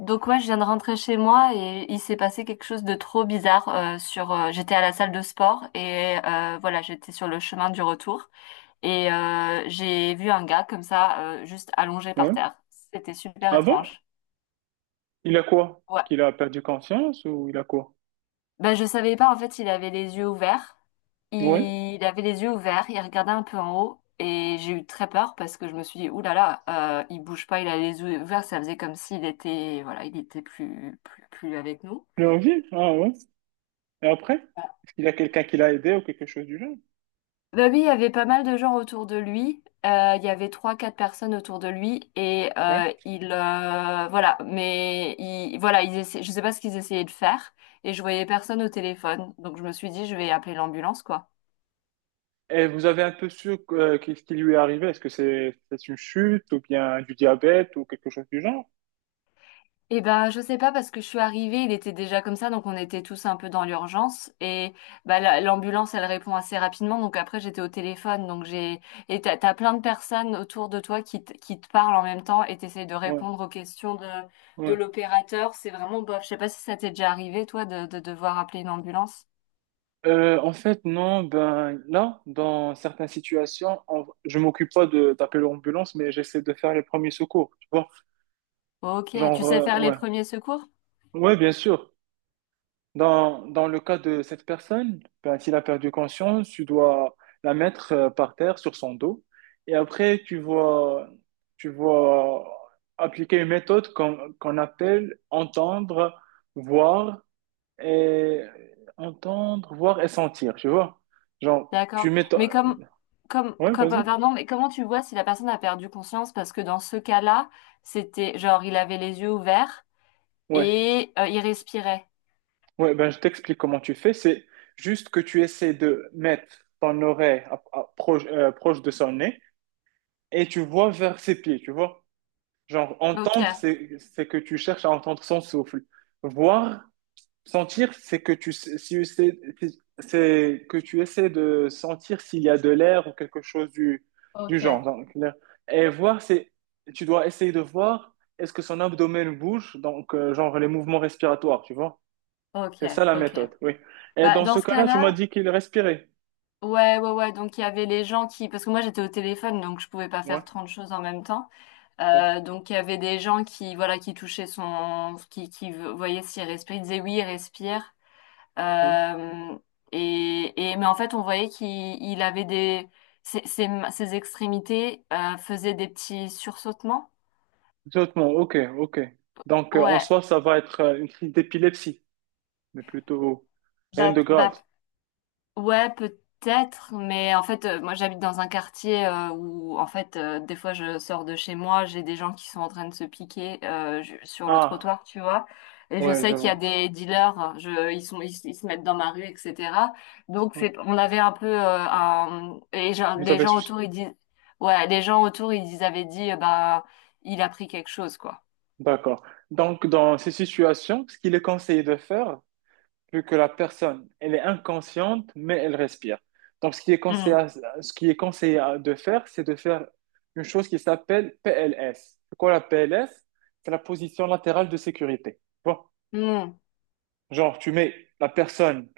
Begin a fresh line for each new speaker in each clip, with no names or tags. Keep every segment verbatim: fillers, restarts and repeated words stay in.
Donc ouais, je viens de rentrer chez moi et il s'est passé quelque chose de trop bizarre euh, sur euh, j'étais à la salle de sport et euh, voilà, j'étais sur le chemin du retour et euh, j'ai vu un gars comme ça euh, juste allongé par
Ouais.
terre. C'était super
Ah bon?
étrange.
Il a quoi? Est-ce
Ouais.
qu'il a perdu conscience ou il a quoi?
Ben je savais pas en fait, il avait les yeux ouverts.
Ouais.
Il avait les yeux ouverts, il regardait un peu en haut et j'ai eu très peur parce que je me suis dit ouh là là, euh, il bouge pas, il a les yeux ouverts, ça faisait comme s'il était voilà, il était plus plus plus avec nous.
Il est en vie? Ah ouais. Et après? Est-ce qu'il y a quelqu'un qui l'a aidé ou quelque chose du genre?
Bah oui, il y avait pas mal de gens autour de lui. Euh, il y avait trois, quatre personnes autour de lui et
Ouais.
euh, il euh, voilà. Mais il, voilà, ils essaient, je sais pas ce qu'ils essayaient de faire et je voyais personne au téléphone. Donc je me suis dit, je vais appeler l'ambulance, quoi.
Et vous avez un peu su euh, qu'est-ce qui lui est arrivé? Est-ce que c'est c'est une chute ou bien du diabète ou quelque chose du genre?
Eh ben, je sais pas parce que je suis arrivée, il était déjà comme ça, donc on était tous un peu dans l'urgence et bah la- l'ambulance elle répond assez rapidement, donc après j'étais au téléphone, donc j'ai et t'as t'as plein de personnes autour de toi qui te, qui te parlent en même temps et t'essayes de
Ouais.
répondre aux questions de de
Ouais.
l'opérateur, c'est vraiment bof. Je sais pas si ça t'est déjà arrivé toi de de devoir appeler une ambulance.
Euh, en fait, non, ben là, dans certaines situations, on- je m'occupe pas de d'appeler l'ambulance, mais j'essaie de faire les premiers secours, tu vois.
Ok, tu
Genre,
sais
euh,
faire les
ouais.
premiers secours?
Ouais, bien sûr. Dans, dans le cas de cette personne, ben, s'il a perdu conscience, tu dois la mettre euh, par terre sur son dos. Et après, tu vois, tu vois appliquer une méthode qu'on qu'on appelle entendre, voir et entendre, voir et sentir, tu vois. Genre,
D'accord,
tu mets...
mais
ta-
comme comme
Ouais,
comme euh,
vas-y.
pardon, mais comment tu vois si la personne a perdu conscience parce que dans ce cas-là c'était genre il avait les yeux ouverts.
Ouais.
Et euh, il respirait.
Ouais, ben, je t'explique comment tu fais. C'est juste que tu essaies de mettre ton oreille à- à- proche, euh, proche de son nez et tu vois vers ses pieds, tu vois. Genre,
Ok,
entendre, c'est, c'est que tu cherches à entendre son souffle. Voir, sentir, c'est que tu, sais- si c'est c'est que tu essaies de sentir s'il y a de l'air ou quelque chose du, du
ok,
genre. Donc, là. Et voir, c'est, tu dois essayer de voir est-ce que son abdomen bouge, donc, euh, genre, les mouvements respiratoires, tu vois.
ok,
C'est ça la
ok.
méthode, oui. Et
Bah,
dans
dans
ce
ce
cas-là, tu m'as
cas-là,
dit qu'il respirait.
ouais, ouais, ouais. Donc, il y avait les gens qui. Parce que moi, j'étais au téléphone, donc je pouvais pas
Ouais,
faire trente choses en même temps.
ouais,
Euh, donc, il y avait des gens qui, voilà, qui touchaient son. qui, qui voyaient s'il respirait. Ils disaient oui, il respire.
ouais.
Euh, et, et, mais en fait, on voyait qu'il il avait des. Ses, ses, ses extrémités euh, faisaient des petits sursautements.
Exactement, ok, ok. Donc, euh, en
Ouais.
soi, ça va être euh, une crise d'épilepsie, mais plutôt rien
Bah,
de grave.
bah, Ouais, peut-être, mais en fait, euh, moi j'habite dans un quartier euh, où, en fait, euh, des fois je sors de chez moi, j'ai des gens qui sont en train de se piquer euh, je- sur le
Ah,
trottoir, tu vois. Et je
ouais, je
sais qu'il y a
vois.
des dealers, je, ils sont, ils, ils se mettent dans ma rue, et cetera. Donc
Ouais.
c'est, on avait un peu euh, un, et je-
Vous
les
avez
gens
su.
autour ils disent, ouais, les gens autour ils, ils avaient dit, euh, bah, il a pris quelque chose, quoi.
D'accord. Donc, dans ces situations, ce qu'il est conseillé de faire, vu que la personne, elle est inconsciente, mais elle respire. Donc, ce qui est conseillé,
Hmm.
à- ce qui est conseillé à- de faire, c'est de faire une chose qui s'appelle P L S. C'est quoi la P L S? C'est la position latérale de sécurité. Bon,
Hmm.
genre, tu mets la personne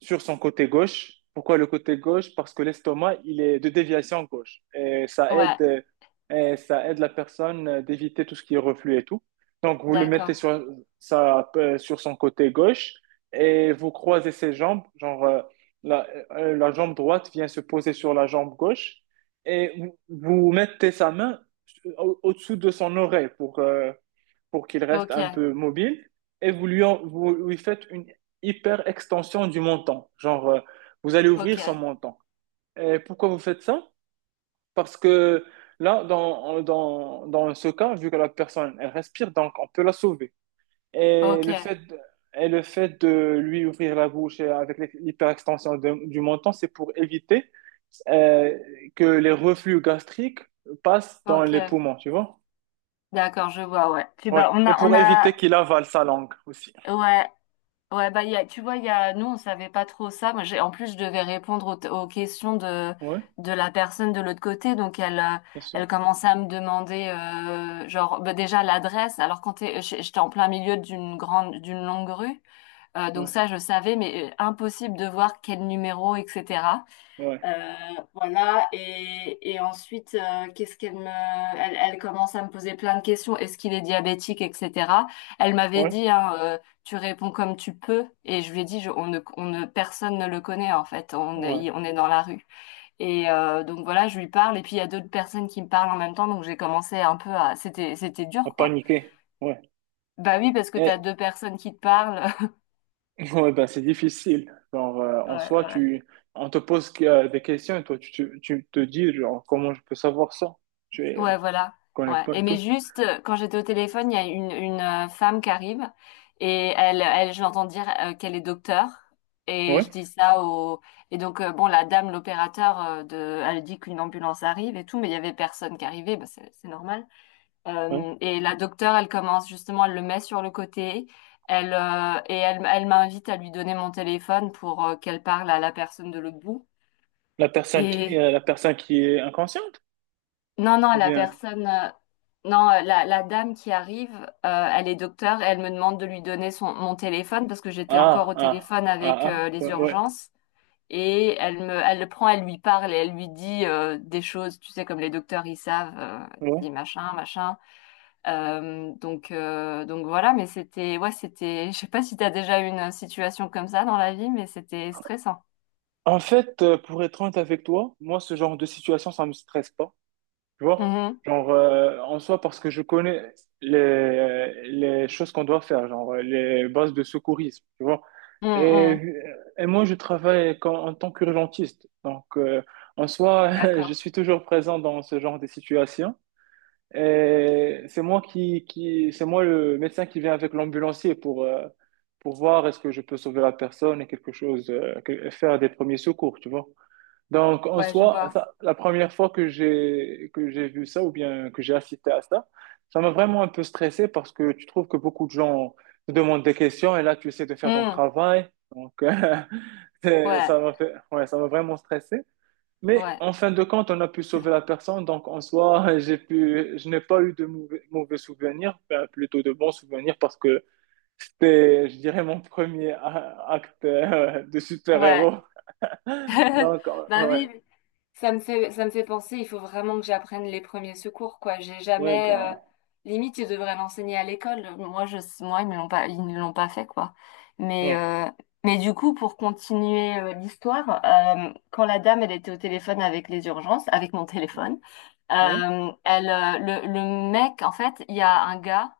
sur son côté gauche. Pourquoi le côté gauche? Parce que l'estomac, il est de déviation gauche. Et ça aide,
Ouais,
euh, et ça aide la personne euh, d'éviter tout ce qui est reflux et tout. Donc, vous le mettez
d'accord.
sur, ça, euh, sur son côté gauche et vous croisez ses jambes. Genre, euh, la, euh, la jambe droite vient se poser sur la jambe gauche et vous, vous mettez sa main au- au-dessous de son oreille pour, euh, pour qu'il reste
Ok,
un peu mobile et vous lui, en- vous lui faites une hyper extension du montant. Genre, euh, vous allez
ok,
ouvrir son montant. Et pourquoi vous faites ça? Parce que là, dans, dans, dans ce cas, vu que la personne, elle respire, donc on peut la sauver. Et
ok,
le fait, de- et le fait de lui ouvrir la bouche et avec l'hyperextension de- du menton, c'est pour éviter euh, que les reflux gastriques passent dans les
ok.
poumons, tu vois?
D'accord, je vois, ouais. Puis
Ouais.
bah on
Et
a
pour
on a
éviter qu'il avale sa langue aussi.
ouais, ouais bah, il y a, tu vois, il y a nous, on savait pas trop ça. Moi j'ai en plus je devais répondre aux, t- aux questions de
Ouais.
de la personne de l'autre côté donc elle euh,
Bien sûr.
elle commençait à me demander euh, genre bah, déjà l'adresse. Alors quand t'es j'- j'étais en plein milieu d'une grande d'une longue rue euh, donc
Ouais,
ça je savais mais euh, impossible de voir quel numéro et cetera.
ouais,
Euh, voilà, et, et ensuite, euh, qu'est-ce qu'elle me... Elle, elle commence à me poser plein de questions. Est-ce qu'il est diabétique, et cetera. Elle m'avait
ouais,
dit, hein, euh, tu réponds comme tu peux. Et je lui ai dit, je- on ne, on ne, personne ne le connaît, en fait. On
ouais.
est, on est dans la rue. Et euh, donc voilà, je lui parle. Et puis, il y a d'autres personnes qui me parlent en même temps. Donc, j'ai commencé un peu à... C'était, c'était
À
dur, quoi.
paniquer. Ouais.
Bah oui, parce que t'as
Et,
deux personnes qui te parlent.
ouais, ben, c'est difficile. Genre, euh, en
Ouais,
soi,
ouais.
tu, on te pose que- euh, des questions et toi, tu, tu, tu te dis, genre, comment je peux savoir ça? Je ne
Ouais, voilà.
connais
Ouais.
pas et
Et mais
tout.
juste, euh, quand j'étais au téléphone, il y a une, une euh, femme qui arrive et elle, elle, je l'entends dire euh, qu'elle est docteur. Et
Ouais,
je dis ça au... Et donc, euh, bon, la dame, l'opérateur, euh, de... elle dit qu'une ambulance arrive et tout, mais il y avait personne qui arrivait, bah, c'est c'est normal.
ouais.
Euh, et la docteure, elle commence justement, elle le met sur le côté. Elle, euh, et elle, elle m'invite à lui donner mon téléphone pour euh, qu'elle parle à la personne de l'autre bout.
La personne qui,
Et
euh, la personne qui est inconsciente?
Non, non,
Ou
la
bien,
personne, euh, non, euh, la, la dame qui arrive, euh, elle est docteur et elle me demande de lui donner son, mon téléphone parce que j'étais encore
ah,
au
ah,
téléphone
ah,
avec
ah,
euh, les
ouais, ouais,
urgences et elle me, elle le prend, elle lui parle et elle lui dit euh, des choses, tu sais, comme les docteurs ils savent, euh, dit
ouais.
machin, machin. Euh, donc, euh, donc voilà, mais c'était, ouais, c'était, je sais pas si t'as déjà eu une situation comme ça dans la vie, mais c'était stressant.
En fait, euh, pour être honnête avec toi, moi, ce genre de situation, ça me stresse pas. Tu vois?
Mhm.
Genre, euh, en soi, parce que je connais les, les choses qu'on doit faire, genre euh, les bases de secourisme, tu vois?
Mm,
Et,
mm.
euh, et moi, je travaille comme- en tant qu'urgentiste. Donc, euh, en soi, je
D'accord.
suis toujours présent dans ce genre de situation. Et c'est moi qui, qui, c'est moi le médecin qui vient avec l'ambulancier pour, euh, pour voir est-ce que je peux sauver la personne et quelque chose, euh, que- faire des premiers secours, tu vois? Donc, en
Ouais, je
soi,
vois.
ça, la première fois que j'ai que j'ai vu ça ou bien que j'ai assisté à ça, ça m'a vraiment un peu stressé parce que tu trouves que beaucoup de gens te demandent des questions et là, tu essaies de faire ton
Mm.
travail. Donc, euh, c'est-
Ouais,
ça m'a fait, ouais, ça m'a vraiment stressé. Mais
ouais,
en fin de compte, on a pu sauver la personne. Donc, en soi, j'ai pu, je n'ai pas eu de mauvais, mauvais souvenirs, enfin, plutôt de bons souvenirs parce que c'était, je dirais, mon premier a- acte euh, de
ouais.
super-héros. Donc, euh,
Bah oui,
ouais,
oui. ça me fait, ça me fait penser, il faut vraiment que j'apprenne les premiers secours, quoi. J'ai
ouais,
jamais, euh,
ben.
limite, ils devraient l'enseigner à l'école. Moi, je, moi, ils me l'ont pas, ils ne l'ont pas fait, quoi. Mais,
Ouais,
euh, mais du coup, pour continuer, euh, l'histoire, euh, quand la dame, elle était au téléphone avec les urgences, avec mon téléphone,
ouais,
euh, elle, euh, le, le mec, en fait, il y a un gars.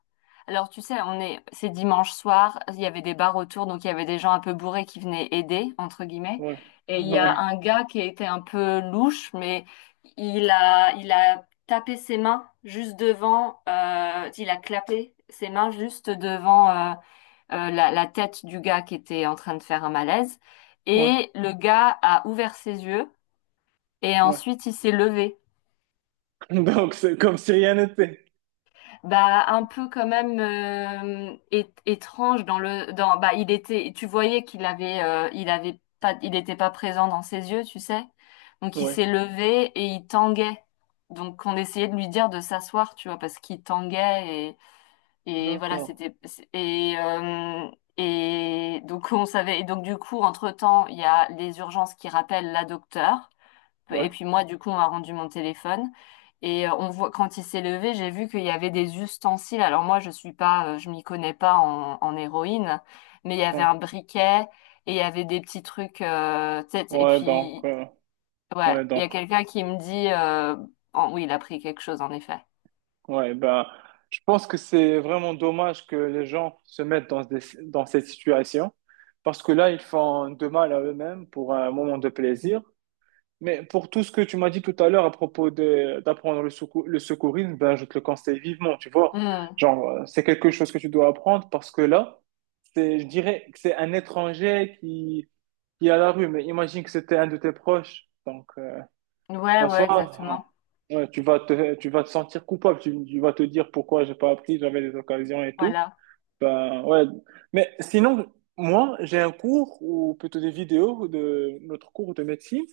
Alors, tu sais, on est, c'est dimanche soir, il y avait des bars autour, donc il y avait des gens un peu bourrés qui venaient aider, entre guillemets.
ouais,
Et il y a
ouais,
un gars qui était un peu louche, mais il a, il a tapé ses mains juste devant, euh, il a clapé ses mains juste devant euh, euh, la, la tête du gars qui était en train de faire un malaise.
ouais,
Et le gars a ouvert ses yeux et
ouais.
ensuite il s'est levé.
Donc, c'est comme si rien n'était.
Bah, un peu quand même euh, é- étrange, dans le dans bah il était, tu voyais qu'il avait euh, il avait pas, il était pas présent dans ses yeux, tu sais. Donc il
Ouais,
s'est levé et il tanguait. Donc on essayait de lui dire de s'asseoir, tu vois, parce qu'il tanguait et et voilà,
d'accord.
c'était c'est- et euh, et donc on savait et donc du coup entre-temps, il y a les urgences qui rappellent la docteure
Ouais,
et puis moi, du coup, on a rendu mon téléphone. Et euh, on voit, quand il s'est levé, j'ai vu qu'il y avait des ustensiles. Alors moi, je suis pas, euh, je m'y connais pas en, en héroïne, mais il y avait
ouais,
un briquet et il y avait des petits trucs. euh, Tu sais, et
ouais, donc,
puis,
euh,
ouais,
ouais,
il y
donc,
a quelqu'un qui me dit, euh, oh, oui, il a pris quelque chose en effet.
ouais, ben, je pense que c'est vraiment dommage que les gens se mettent dans, des- dans cette situation parce que là, ils font de mal à eux-mêmes pour un moment de plaisir. Mais pour tout ce que tu m'as dit tout à l'heure à propos de d'apprendre le, secou- le secourisme, ben, je te le conseille vivement, tu vois.
Hmm.
Genre, euh, c'est quelque chose que tu dois apprendre parce que là, c'est, je dirais que c'est un étranger qui, qui est à la rue, mais imagine que c'était un de tes proches. Donc, euh,
Ouais,
en
ouais,
soi,
exactement.
euh, ouais, tu vas te, tu vas te sentir coupable. Tu, tu vas te dire pourquoi j'ai pas appris, j'avais des occasions et tout.
Voilà.
Ben, ouais. Mais sinon, moi, j'ai un cours ou plutôt des vidéos de notre cours de médecine.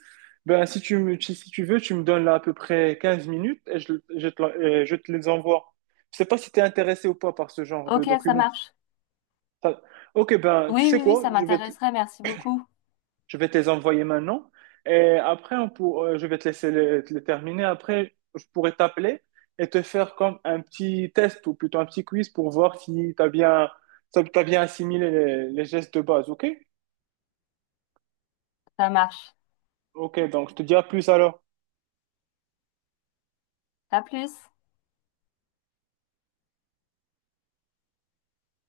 Ben, si tu me, si si tu veux, tu me donnes là à peu près quinze minutes et je, je te, la- euh, je te les envoie. Je sais pas si tu es intéressé ou pas par ce genre de
Ok, ça
documents.
marche.
Ça- Ok, ben, tu
Oui,
sais
oui, oui,
quoi?
ça
Je vais te
m'intéresserait. Merci beaucoup.
Je vais te les envoyer maintenant. Et après, on pour... euh, je vais te laisser les, te les terminer. Après, je pourrais t'appeler et te faire comme un petit test ou plutôt un petit quiz pour voir si tu as bien, si t'as bien assimilé les, les gestes de base. OK?
Ça marche.
OK, donc je te dis à plus alors.
À plus.